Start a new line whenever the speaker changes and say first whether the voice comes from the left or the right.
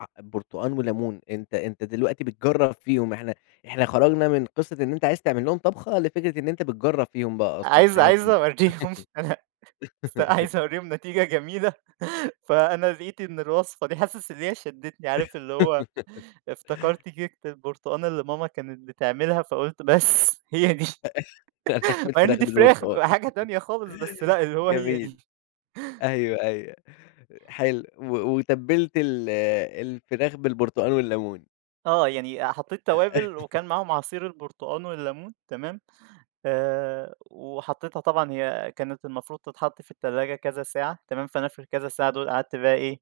left: أ برتقان وليمون، أنت أنت دلوقتي بتجرب فيهم، إحنا إحنا خرجنا من قصة إن أنت عايز تعمل لهم طبخة، لفكرة إن أنت بتجرّب فيهم بقى أصلًا
right: عايز
left: حاجة
right: عايز
left: جديدة.
right: أوريهم إن أنا أس عايز أوريهم نتيجة جميلة، فأنا لقيت إن الوصفة دي، حاسس إن هي شدّتني، عارف اللي هو افتكرت كيكة البرتقان اللي ماما كانت بتعملها، فقلت بس هي دي،
left: هتعمل
right: مع إن
left: فراخ
right: دي فراخ،
left: بالبرتقان.
right: حاجة تانية خالص، بس لا اللي هو هي
left: جميل،
right: دي.
left: أيوه، أيوه، حلو و وتبِّلت ال الفراخ بالبرتقان والليمون.
right: آه، يعني آآ، حطيت
left: ده
right: توابل وكان معاهم عصير البرتقان والليمون، تمام، آآ، وحطيتها طبعًا هي كانت المفروض تتحط في التلاجة كذا ساعة تمام، فأنا في الكذا ساعة دول قعدت بقى إيه،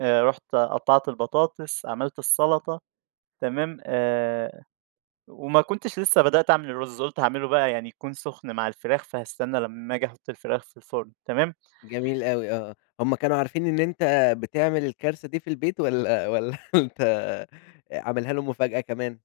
right: آآ، رُحت قطّعت البطاطس، عملت السلطة، تمام آآ، وما كنتش لسه بدأت أعمل الرُز قُلت هاعمله بقى يعني يكون سخن مع الفراخ، فهاستنى لما آجي أحط الفراخ في الفرن، تمام.
left: جميل أوي، آه، هم كانوا عارفين إن أنت بتعمل الكارثة دي في البيت والَّا والَّا أنت آآ، عاملها لهم مفاجأة كمان؟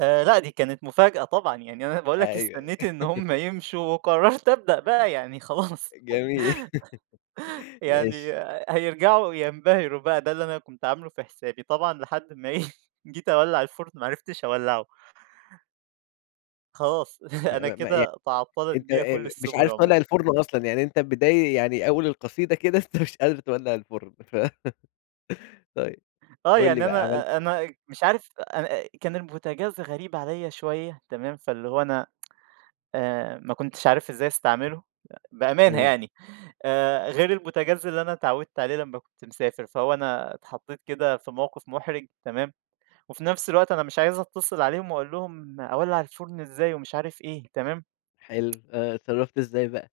right: آآ، لأ دي كانت مفاجأة طبعًا، يعني أنا باقول لك
left: أيوه.
right: استنيت إن هم يمشوا وقرّرت أبدأ بقى يعني خلاص،
left: جميل،
right: يعني
left: ماشي.
right: هيرجعوا ينبهروا بقى، ده اللي أنا كنت عاملُه في حسابي. طبعًا لحد ما إيه، جيت أولّع الفرن، ما عرفتش أولّعه. خلاص،
left: ما
right: أنا
left: ما ما يعني
right: كده تعطلت
left: أنت أنت
right: بيا
left: أ
right: كل
left: أ مش
right: السُبُل
left: عارف تولّع
right: عمومًا.
left: الفرن أصلًا، يعني أنت بداي يعني أول القصيدة كده أنت مش قادر تولع الفرن ف طيب،
right: آه،
left: قُل لي
right: يعني
left: بقى عملت
right: أنا أ أنا مش عارف أ أنا أ كان البوتاجاز غريب عليَّ شوية، تمام، فاللي هو أنا آآ، ما كنتش عارف إزاي أستعملُه، بأمانة
left: امم.
right: يعني، آآ، غير البوتاجاز اللي أنا اتعوِّدت عليه لمّا كنت مسافر، فهو أنا اتحطيت كده في موقف محرج تمام، وفي نفس الوقت أنا مش عايز أتصل عليهم وأقول لهم أولّع الفرن إزاي، ومش عارف إيه، تمام.
left: حلو، آه، اتصرفت إزاي بقى؟